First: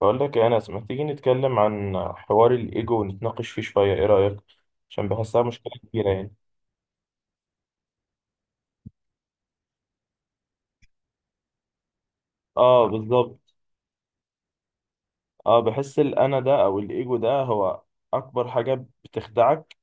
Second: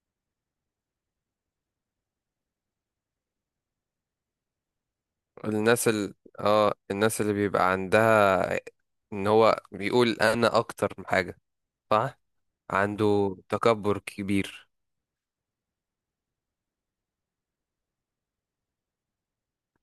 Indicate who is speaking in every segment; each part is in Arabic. Speaker 1: بقول لك يا انس، ما تيجي نتكلم عن حوار الايجو ونتناقش فيه شويه؟ ايه رايك؟ عشان بحسها مشكله
Speaker 2: الناس
Speaker 1: كبيره
Speaker 2: ال...
Speaker 1: يعني.
Speaker 2: اه الناس اللي بيبقى عندها ان هو بيقول انا اكتر من حاجة، صح،
Speaker 1: اه،
Speaker 2: عنده
Speaker 1: بالظبط.
Speaker 2: تكبر كبير.
Speaker 1: اه، بحس الانا ده او الايجو ده هو اكبر حاجه بتخدعك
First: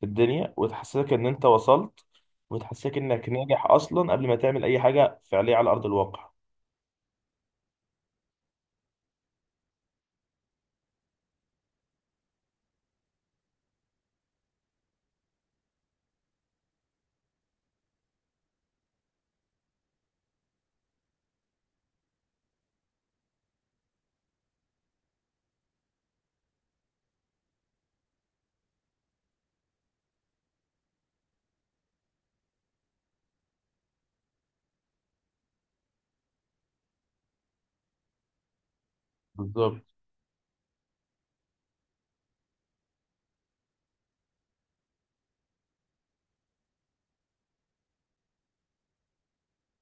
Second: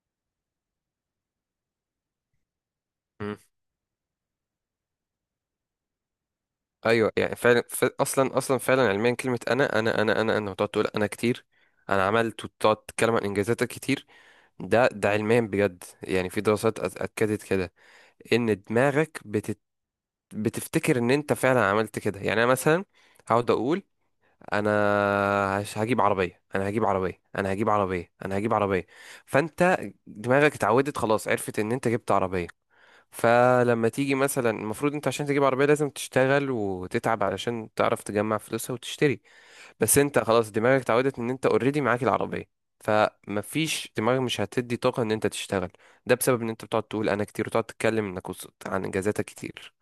Speaker 1: في الدنيا، وتحسسك ان انت وصلت، وتحسسك انك
Speaker 2: مم.
Speaker 1: ناجح اصلا قبل ما تعمل اي حاجه فعليه على ارض الواقع.
Speaker 2: ايوه، يعني فعلا، اصلا فعلا علميا كلمة انا انا انا انا انا، وتقعد تقول انا كتير، انا عملت، وتقعد تتكلم عن انجازاتك كتير. ده علميا بجد، يعني في دراسات اكدت كده ان دماغك بتفتكر ان انت فعلا عملت كده. يعني انا مثلا هقعد اقول انا، هجيب عربيه، انا هجيب عربيه، انا هجيب عربيه، انا هجيب عربيه. فانت دماغك اتعودت خلاص، عرفت ان انت جبت عربيه. فلما تيجي مثلا، المفروض انت عشان تجيب عربيه لازم تشتغل وتتعب علشان تعرف تجمع فلوسها وتشتري.
Speaker 1: بالظبط.
Speaker 2: بس انت خلاص دماغك اتعودت ان انت اوريدي معاك العربيه، فمفيش دماغك مش هتدي طاقه ان انت تشتغل. ده بسبب ان انت بتقعد تقول انا كتير وتقعد تتكلم انك وصلت عن انجازاتك كتير.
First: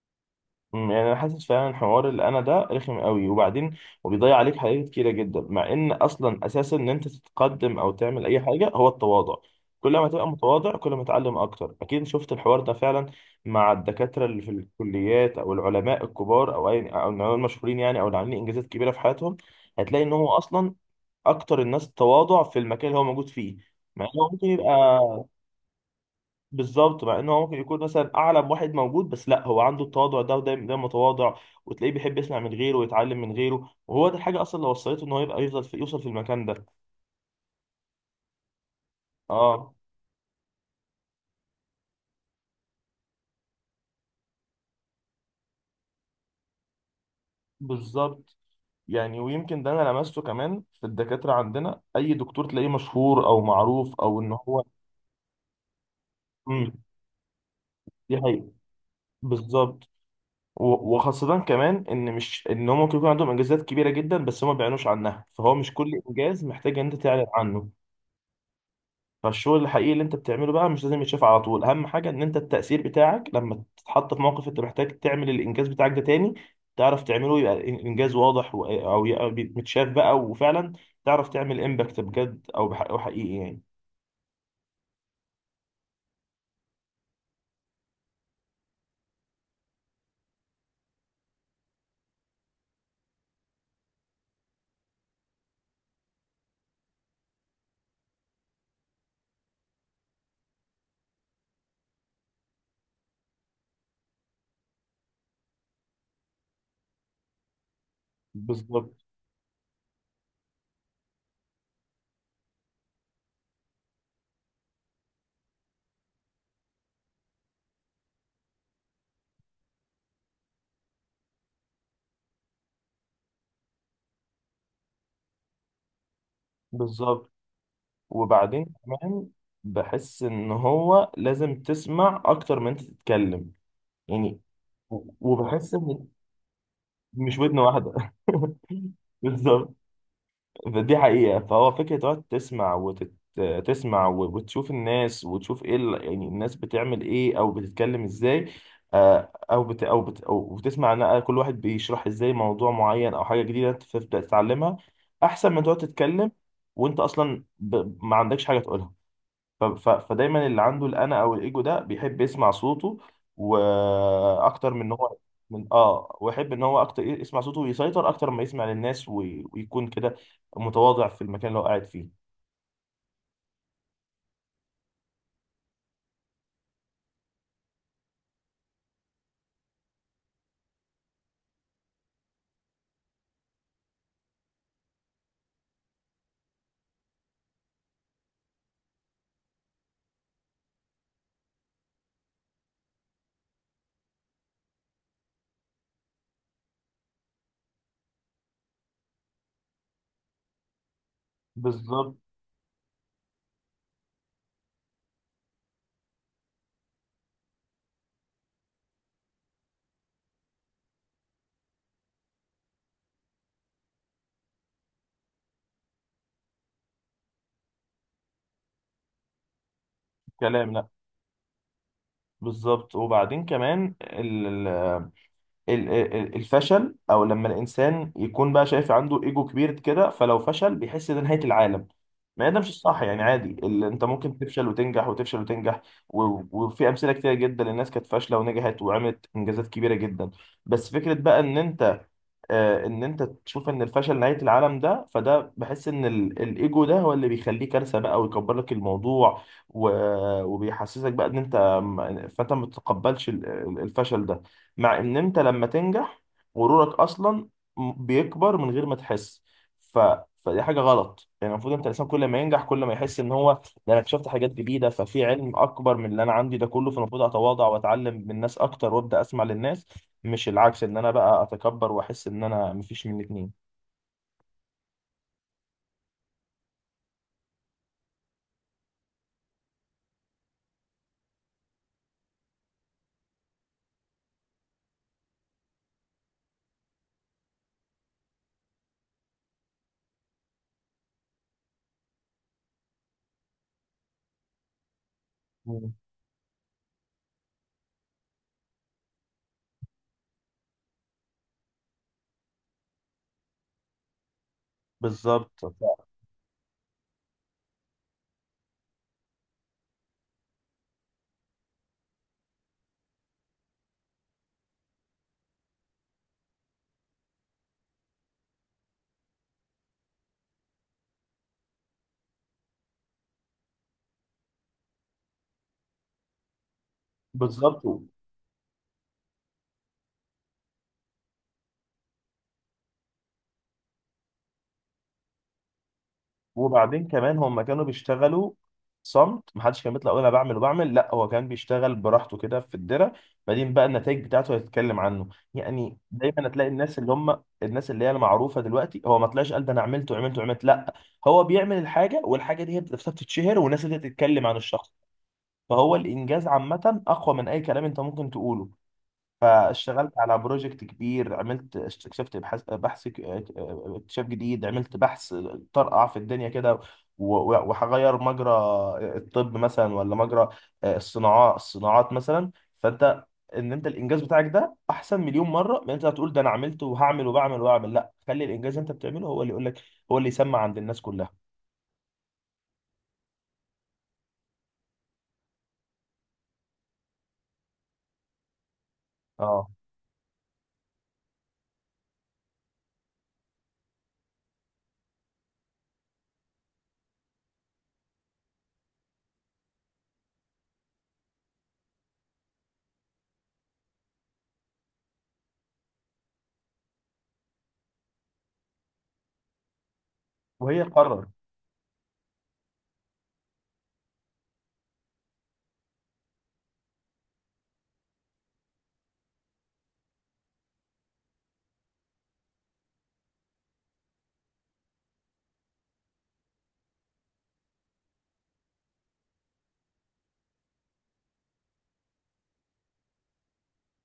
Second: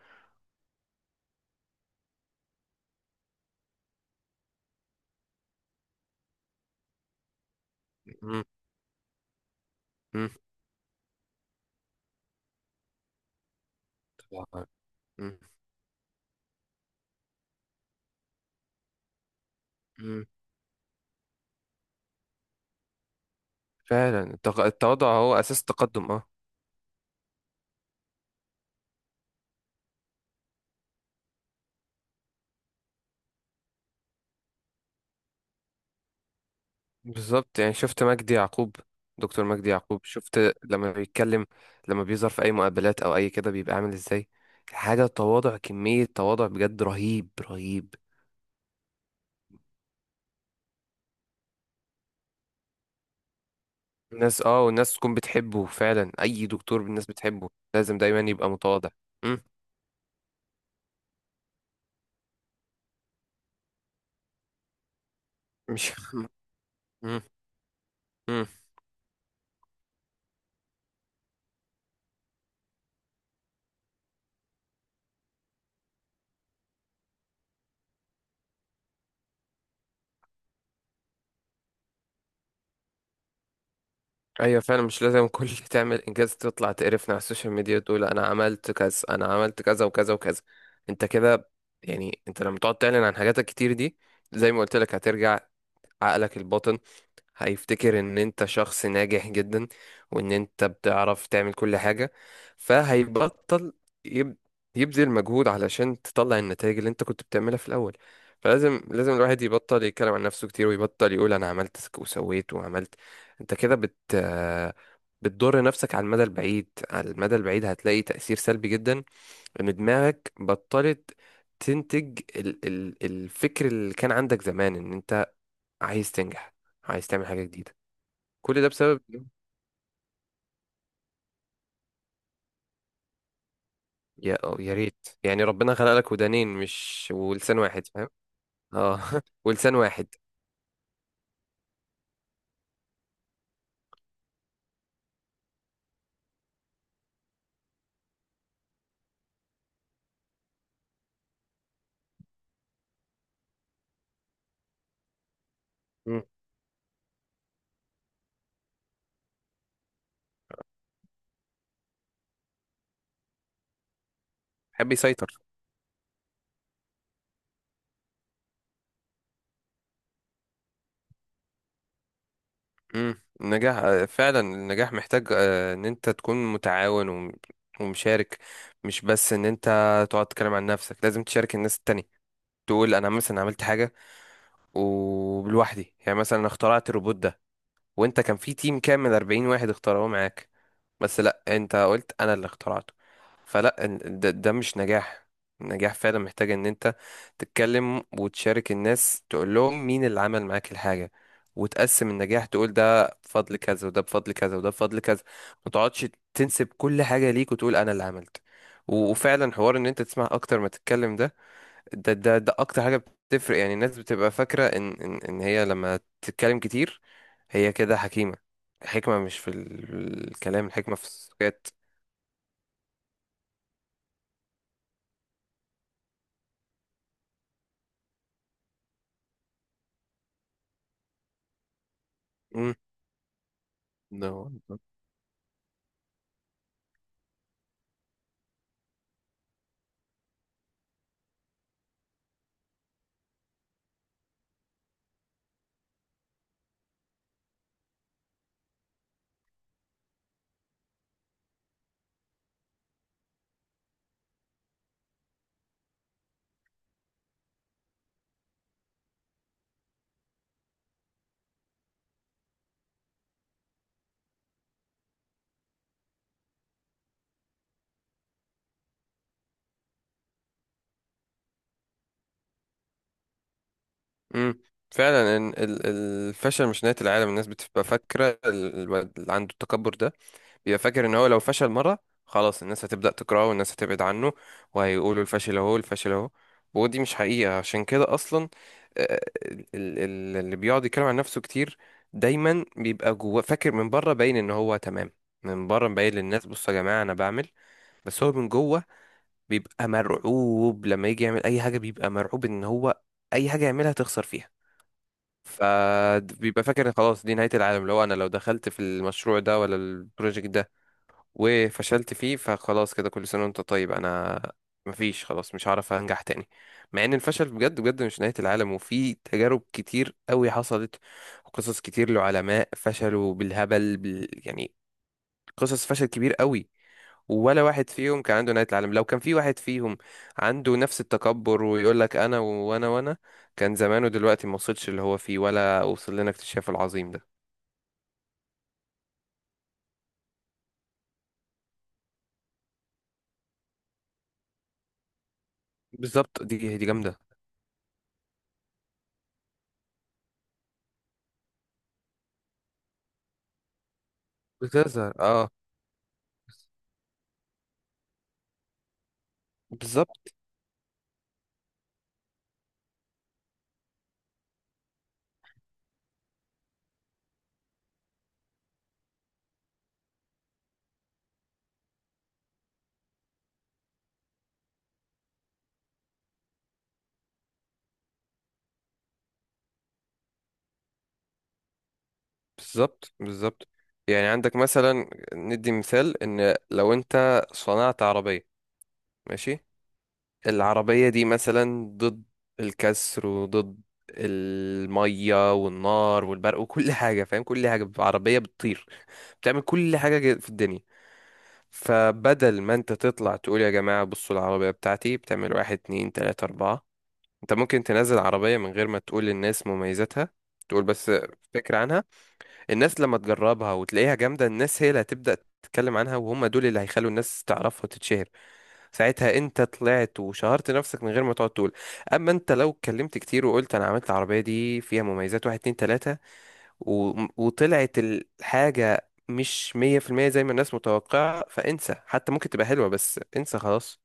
Speaker 1: يعني انا حاسس فعلا حوار الانا ده رخم قوي. وبعدين وبيضيع عليك حاجات كتيره جدا، مع ان اصلا اساسا ان انت تتقدم او تعمل اي
Speaker 2: مم.
Speaker 1: حاجه هو التواضع. كل ما تبقى
Speaker 2: مم.
Speaker 1: متواضع كل ما تعلم اكتر. اكيد شفت الحوار ده فعلا مع الدكاتره اللي في
Speaker 2: طبعاً.
Speaker 1: الكليات
Speaker 2: مم.
Speaker 1: او العلماء الكبار او اي او العلماء المشهورين يعني، او اللي عاملين انجازات كبيره في حياتهم. هتلاقي ان
Speaker 2: مم.
Speaker 1: هو اصلا اكتر الناس تواضع في المكان اللي هو موجود فيه. مع انه
Speaker 2: فعلا
Speaker 1: ممكن يبقى،
Speaker 2: التواضع هو اساس التقدم، اه.
Speaker 1: بالظبط، مع انه هو ممكن يكون مثلا اعلى واحد موجود، بس لا، هو عنده التواضع ده ودايما دايما متواضع، وتلاقيه بيحب يسمع من غيره ويتعلم من غيره، وهو ده الحاجه اصلا اللي وصلته، ان هو يبقى يفضل في يوصل في المكان ده.
Speaker 2: بالظبط، يعني شفت مجدي يعقوب، دكتور مجدي
Speaker 1: اه،
Speaker 2: يعقوب؟ شفت لما بيتكلم، لما بيظهر في اي مقابلات او اي كده بيبقى عامل ازاي حاجة؟ تواضع، كمية تواضع بجد رهيب رهيب.
Speaker 1: بالظبط. يعني ويمكن ده انا لمسته كمان في الدكاتره عندنا، اي دكتور تلاقيه مشهور او معروف او ان
Speaker 2: الناس
Speaker 1: هو.
Speaker 2: اه والناس تكون بتحبه فعلا، اي
Speaker 1: امم،
Speaker 2: دكتور الناس بتحبه لازم
Speaker 1: دي
Speaker 2: دايما يبقى
Speaker 1: حقيقة.
Speaker 2: متواضع. مم.
Speaker 1: بالظبط. و- وخاصة كمان ان مش ان هم ممكن يكون عندهم انجازات كبيرة جدا، بس هم ما بيعلنوش عنها. فهو مش
Speaker 2: مش
Speaker 1: كل انجاز محتاج ان انت
Speaker 2: مم.
Speaker 1: تعلن عنه.
Speaker 2: مم.
Speaker 1: فالشغل الحقيقي اللي انت بتعمله بقى مش لازم يتشاف على طول. اهم حاجه ان انت التاثير بتاعك، لما تتحط في موقف انت محتاج تعمل الانجاز بتاعك ده تاني تعرف تعمله، يبقى الانجاز واضح او يبقى متشاف بقى. وفعلا تعرف تعمل امباكت بجد او حقيقي يعني.
Speaker 2: ايوه فعلا مش لازم كل تعمل انجاز تطلع تقرفنا على السوشيال ميديا تقول انا عملت كذا، انا عملت كذا وكذا وكذا. انت كده، يعني انت لما تقعد تعلن عن حاجاتك كتير دي، زي ما قلت لك، هترجع عقلك الباطن هيفتكر ان انت شخص ناجح جدا وان انت بتعرف تعمل كل حاجة، فهيبطل يب... يبذل مجهود علشان تطلع النتائج اللي انت كنت بتعملها في الاول. فلازم
Speaker 1: بالظبط
Speaker 2: لازم الواحد يبطل يتكلم عن نفسه كتير ويبطل يقول انا عملت وسويت وعملت. انت كده بت بتضر نفسك على المدى البعيد، على المدى البعيد هتلاقي تأثير سلبي جدا، ان دماغك بطلت تنتج الفكر اللي كان عندك زمان ان انت عايز تنجح، عايز تعمل
Speaker 1: بالظبط.
Speaker 2: حاجة جديدة. كل
Speaker 1: وبعدين
Speaker 2: ده بسبب
Speaker 1: كمان بحس ان هو لازم تسمع اكتر من انت تتكلم.
Speaker 2: يا
Speaker 1: يعني
Speaker 2: أو يا
Speaker 1: و-
Speaker 2: ريت، يعني
Speaker 1: وبحس
Speaker 2: ربنا خلق
Speaker 1: ان
Speaker 2: لك ودانين مش
Speaker 1: مش ودن
Speaker 2: ولسان واحد،
Speaker 1: واحده
Speaker 2: فاهم؟ اه ولسان
Speaker 1: بالظبط،
Speaker 2: واحد.
Speaker 1: دي حقيقة. فهو فكرة تقعد تسمع تسمع و- وتشوف الناس، وتشوف ايه يعني الناس بتعمل ايه او بتتكلم ازاي. او بتسمع ان كل واحد بيشرح ازاي موضوع معين او حاجة جديدة انت تبدأ تتعلمها، احسن من تقعد
Speaker 2: مم.
Speaker 1: تتكلم وانت اصلا ما عندكش حاجة تقولها. ف- ف- فدايما اللي عنده الانا او الايجو ده بيحب يسمع صوته، واكتر من ان
Speaker 2: حب
Speaker 1: هو
Speaker 2: يسيطر.
Speaker 1: من اه ويحب ان هو اكتر يسمع صوته ويسيطر اكتر ما يسمع للناس، وي- ويكون كده متواضع في المكان اللي هو قاعد فيه.
Speaker 2: مم. النجاح، آه، فعلا النجاح محتاج، آه، ان انت تكون متعاون ومشارك، مش بس ان انت تقعد تتكلم عن نفسك، لازم تشارك الناس التانية. تقول انا مثلا عملت حاجة، وبلوحدي يعني مثلا اخترعت الروبوت ده، وانت كان في تيم كامل 40 واحد اختاروه معاك، بس لا، انت قلت انا اللي اخترعته. فلا ده مش نجاح. النجاح فعلا محتاج ان انت تتكلم وتشارك الناس، تقول لهم مين اللي عمل معاك الحاجة، وتقسم
Speaker 1: بالظبط.
Speaker 2: النجاح، تقول ده بفضل كذا وده بفضل كذا وده بفضل كذا. ما تقعدش تنسب كل حاجة ليك وتقول انا اللي عملت. وفعلا حوار ان انت تسمع اكتر ما تتكلم ده، ده اكتر حاجه بتفرق. يعني الناس بتبقى فاكره ان هي لما تتكلم كتير، هي كده حكيمه. الحكمه مش في الكلام،
Speaker 1: كلام، لا.
Speaker 2: الحكمه في السكات.
Speaker 1: بالظبط. وبعدين كمان ال- ال- الفشل، او لما الانسان يكون بقى شايف عنده ايجو كبير كده، فلو فشل بيحس ده نهايه العالم. ما هي ده مش
Speaker 2: امم
Speaker 1: الصح يعني، عادي، انت
Speaker 2: ده
Speaker 1: ممكن
Speaker 2: هو
Speaker 1: تفشل
Speaker 2: ده.
Speaker 1: وتنجح وتفشل وتنجح. و- وفي امثله كتير جدا للناس كانت فاشله ونجحت وعملت انجازات كبيره جدا. بس فكره بقى ان انت، ان انت تشوف ان الفشل نهايه العالم ده، فده بحس ان ال- الايجو ده هو اللي بيخليه كارثه بقى ويكبر لك الموضوع، و- وبيحسسك بقى ان انت، فانت ما تتقبلش الفشل ده. مع ان انت لما تنجح غرورك اصلا بيكبر من غير ما تحس. ف... فدي حاجه غلط يعني. المفروض انت الانسان كل ما ينجح كل ما يحس ان هو ده انا اكتشفت حاجات جديده، ففي علم اكبر من اللي انا عندي ده كله، فالمفروض اتواضع واتعلم من الناس اكتر وابدا اسمع للناس، مش العكس ان انا بقى اتكبر واحس ان انا. مفيش من الاتنين.
Speaker 2: امم فعلا إن الفشل مش نهايه العالم. الناس بتبقى فاكره الواد اللي عنده التكبر ده بيبقى فاكر ان هو لو فشل مرة خلاص الناس هتبدأ تكرهه والناس هتبعد عنه، وهيقولوا الفاشل اهو، الفاشل اهو. ودي مش حقيقة، عشان كده اصلا، آه، ال- اللي بيقعد يتكلم عن نفسه كتير دايما بيبقى جوه فاكر، من بره باين ان هو تمام، من بره
Speaker 1: مم.
Speaker 2: مبين للناس بصوا يا جماعة انا بعمل، بس هو من جوه بيبقى مرعوب لما يجي يعمل اي حاجة، بيبقى مرعوب ان هو اي حاجة يعملها تخسر فيها.
Speaker 1: بالظبط
Speaker 2: فبيبقى فاكر إن خلاص دي نهاية العالم، لو انا لو دخلت في المشروع ده ولا البروجكت ده وفشلت فيه فخلاص كده، كل سنة وانت طيب، انا مفيش، خلاص مش هعرف انجح تاني. مع ان الفشل بجد بجد مش نهاية العالم، وفي تجارب كتير قوي حصلت، وقصص كتير لعلماء فشلوا بالهبل يعني قصص فشل كبير قوي، ولا
Speaker 1: بالظبط.
Speaker 2: واحد فيهم كان عنده نهاية العالم. لو كان في واحد فيهم عنده نفس التكبر ويقول لك انا وانا وانا، كان زمانه دلوقتي ما وصلش اللي هو فيه ولا وصل لنا اكتشاف
Speaker 1: وبعدين
Speaker 2: العظيم ده.
Speaker 1: كمان هم كانوا بيشتغلوا صمت، محدش كان بيطلع يقول انا بعمل وبعمل، لا، هو كان بيشتغل براحته كده في الدرة. بعدين بقى النتائج بتاعته هيتكلم عنه. يعني
Speaker 2: بالظبط،
Speaker 1: دايما هتلاقي
Speaker 2: دي
Speaker 1: الناس اللي
Speaker 2: جامدة.
Speaker 1: هم الناس اللي هي المعروفه دلوقتي، هو ما طلعش قال ده انا عملت وعملت وعملت، لا. هو بيعمل الحاجه، والحاجه دي هي نفسها بتتشهر والناس اللي تتكلم عن الشخص.
Speaker 2: بتظهر، اه.
Speaker 1: فهو الانجاز عامه اقوى من اي كلام انت ممكن تقوله. فاشتغلت
Speaker 2: بالظبط،
Speaker 1: على بروجكت كبير، عملت، اكتشفت، اكتشاف جديد، عملت بحث طرقع في الدنيا كده، و- و- وهغير مجرى الطب مثلا، ولا مجرى الصناعات، الصناعات مثلا. فانت ان انت الانجاز بتاعك ده احسن مليون مره من انت هتقول ده انا عملت وهعمل وبعمل واعمل. لا، خلي الانجاز اللي انت بتعمله هو اللي يقول لك، هو اللي يسمع عند الناس كلها.
Speaker 2: بالظبط، بالظبط، يعني عندك مثلا، ندي مثال، ان لو انت صنعت عربية، ماشي،
Speaker 1: اه.
Speaker 2: العربية دي مثلا ضد الكسر وضد المية والنار والبرق وكل حاجة، فاهم؟ كل حاجة، عربية بتطير، بتعمل كل حاجة في الدنيا. فبدل ما انت تطلع تقول يا جماعة بصوا العربية بتاعتي بتعمل واحد اتنين تلاتة اربعة، انت ممكن تنزل عربية من غير ما تقول للناس مميزاتها،
Speaker 1: وهي
Speaker 2: تقول بس
Speaker 1: قرر.
Speaker 2: فكرة عنها. الناس لما تجربها وتلاقيها جامدة، الناس هي اللي هتبدأ تتكلم عنها، وهم دول اللي هيخلوا الناس تعرفها وتتشهر. ساعتها انت طلعت وشهرت نفسك من غير ما تقعد تقول. اما انت لو اتكلمت كتير وقلت انا عملت العربية دي فيها مميزات واحد اتنين تلاتة، و... وطلعت الحاجة مش مية في المية زي ما الناس متوقعة، فانسى، حتى ممكن تبقى حلوة بس انسى خلاص.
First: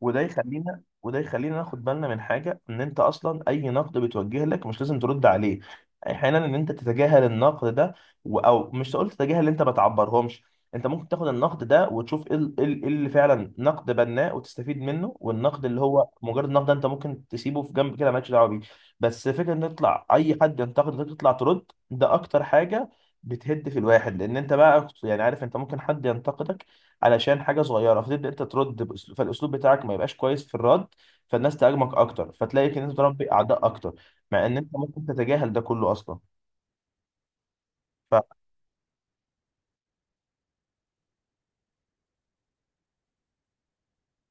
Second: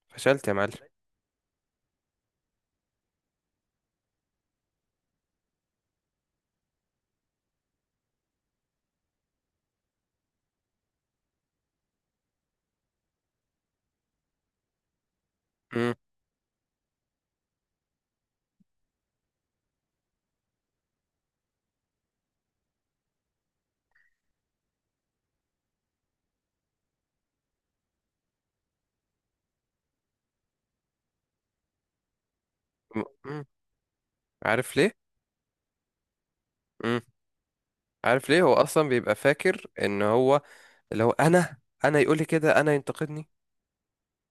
Speaker 1: وده
Speaker 2: فشلت يا معلم.
Speaker 1: يخلينا وده يخلينا ناخد بالنا من حاجه، ان انت اصلا اي نقد بيتوجه لك مش لازم ترد عليه. احيانا ان انت تتجاهل النقد ده، او مش تقول تتجاهل، انت ما تعبرهمش. انت ممكن تاخد النقد ده وتشوف ايه ال- إيه ال- إيه اللي فعلا نقد بناء وتستفيد منه، والنقد اللي
Speaker 2: مم.
Speaker 1: هو مجرد نقد ده انت ممكن تسيبه في جنب كده مالكش دعوه بيه. بس فكره ان يطلع اي حد ينتقدك تطلع ترد، ده اكتر حاجه بتهد في الواحد، لان انت بقى يعني عارف انت ممكن حد ينتقدك علشان حاجه صغيره، فتبدا انت ترد باسلوب، فالاسلوب بتاعك ما يبقاش كويس في الرد، فالناس تهاجمك اكتر، فتلاقي ان انت تربي
Speaker 2: مم.
Speaker 1: اعداء اكتر، مع ان انت
Speaker 2: عارف ليه؟
Speaker 1: ممكن تتجاهل ده كله اصلا.
Speaker 2: مم. عارف ليه هو اصلا بيبقى فاكر ان هو اللي هو انا؟ انا يقول لي كده، انا ينتقدني.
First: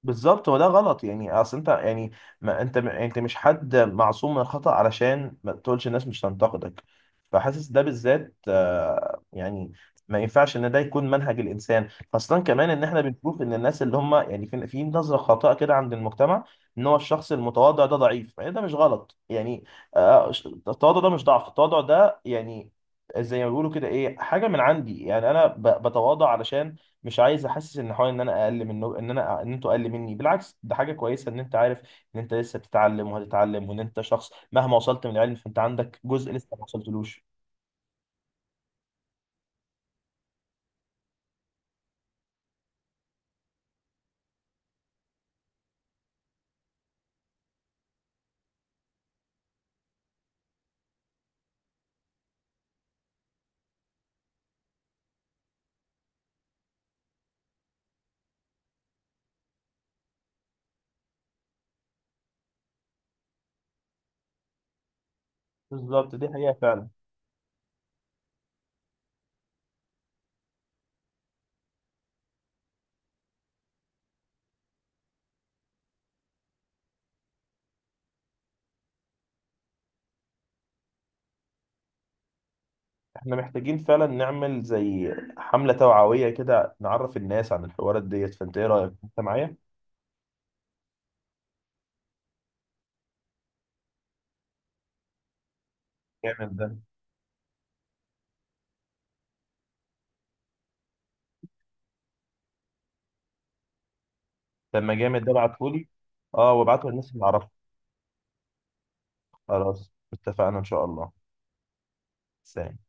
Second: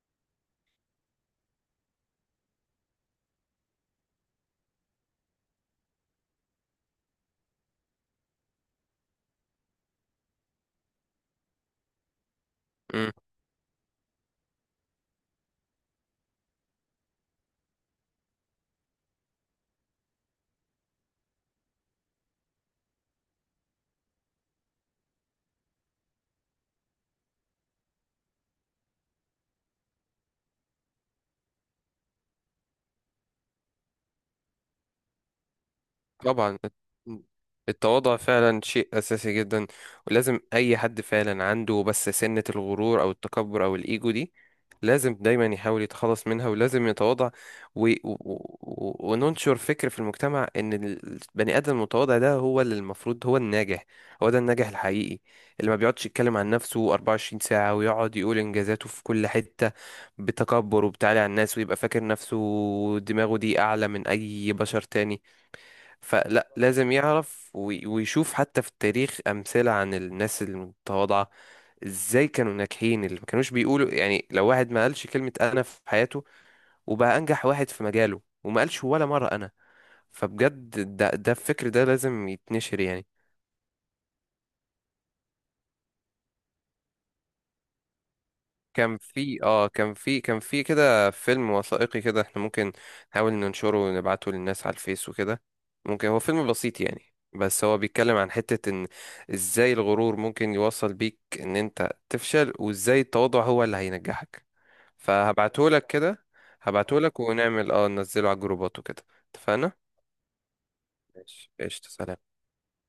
Speaker 1: بالظبط، وده غلط يعني. اصل انت يعني، ما انت انت مش حد معصوم من الخطأ علشان ما تقولش الناس مش تنتقدك. فحاسس ده بالذات يعني ما ينفعش ان ده يكون منهج الانسان، خاصة كمان ان احنا بنشوف ان الناس اللي هم يعني في في نظرة خاطئة كده عند المجتمع، ان هو الشخص المتواضع ده ضعيف يعني. ده مش غلط يعني. آه، التواضع ده مش ضعف. التواضع ده يعني زي ما بيقولوا كده، ايه حاجة من عندي. يعني انا بتواضع علشان مش عايز احسس ان حوالي ان انا اقل منه، ان انا، ان انتوا اقل مني. بالعكس، ده حاجه كويسه، ان انت عارف ان انت لسه بتتعلم وهتتعلم، وان انت شخص مهما وصلت من العلم فانت عندك جزء لسه
Speaker 2: طبعا،
Speaker 1: ما وصلتلوش.
Speaker 2: التواضع فعلا شيء أساسي جدا، ولازم أي حد فعلا عنده بس سنة الغرور أو التكبر أو الإيجو دي، لازم دايما يحاول يتخلص منها ولازم يتواضع، وننشر فكر في المجتمع إن البني آدم المتواضع ده هو اللي المفروض هو الناجح. هو ده الناجح الحقيقي، اللي ما بيقعدش يتكلم عن نفسه 24 ساعة ويقعد يقول إنجازاته في كل حتة، بتكبر وبتعالي على الناس، ويبقى فاكر نفسه دماغه دي أعلى من أي بشر تاني.
Speaker 1: بالظبط، دي
Speaker 2: فلا،
Speaker 1: حقيقه فعلا.
Speaker 2: لازم يعرف ويشوف حتى في التاريخ أمثلة عن الناس المتواضعة، ازاي كانوا ناجحين، اللي ما كانوش بيقولوا، يعني لو واحد ما قالش كلمة أنا في حياته وبقى أنجح واحد في مجاله وما قالش ولا مرة أنا. فبجد ده الفكر ده لازم يتنشر، يعني
Speaker 1: احنا محتاجين فعلا نعمل زي حمله توعويه كده، نعرف الناس عن الحوارات ديت. فانت ايه رايك،
Speaker 2: كان
Speaker 1: انت
Speaker 2: في
Speaker 1: معايا؟
Speaker 2: اه كان في كان في كده فيلم وثائقي، كده احنا ممكن نحاول ننشره ونبعته للناس على الفيس وكده. ممكن هو فيلم
Speaker 1: جامد ده.
Speaker 2: بسيط يعني، بس هو بيتكلم عن حتة ان ازاي الغرور ممكن يوصل بيك ان انت تفشل وازاي التواضع هو اللي هينجحك.
Speaker 1: لما جامد ده، ابعتهولي.
Speaker 2: فهبعتهولك كده،
Speaker 1: اه، وابعته للناس
Speaker 2: هبعتهولك
Speaker 1: اللي اعرفها.
Speaker 2: ونعمل ننزله على الجروبات وكده. اتفقنا؟
Speaker 1: خلاص، اتفقنا ان شاء الله.
Speaker 2: ماشي، قشطة، سلام.
Speaker 1: سلام.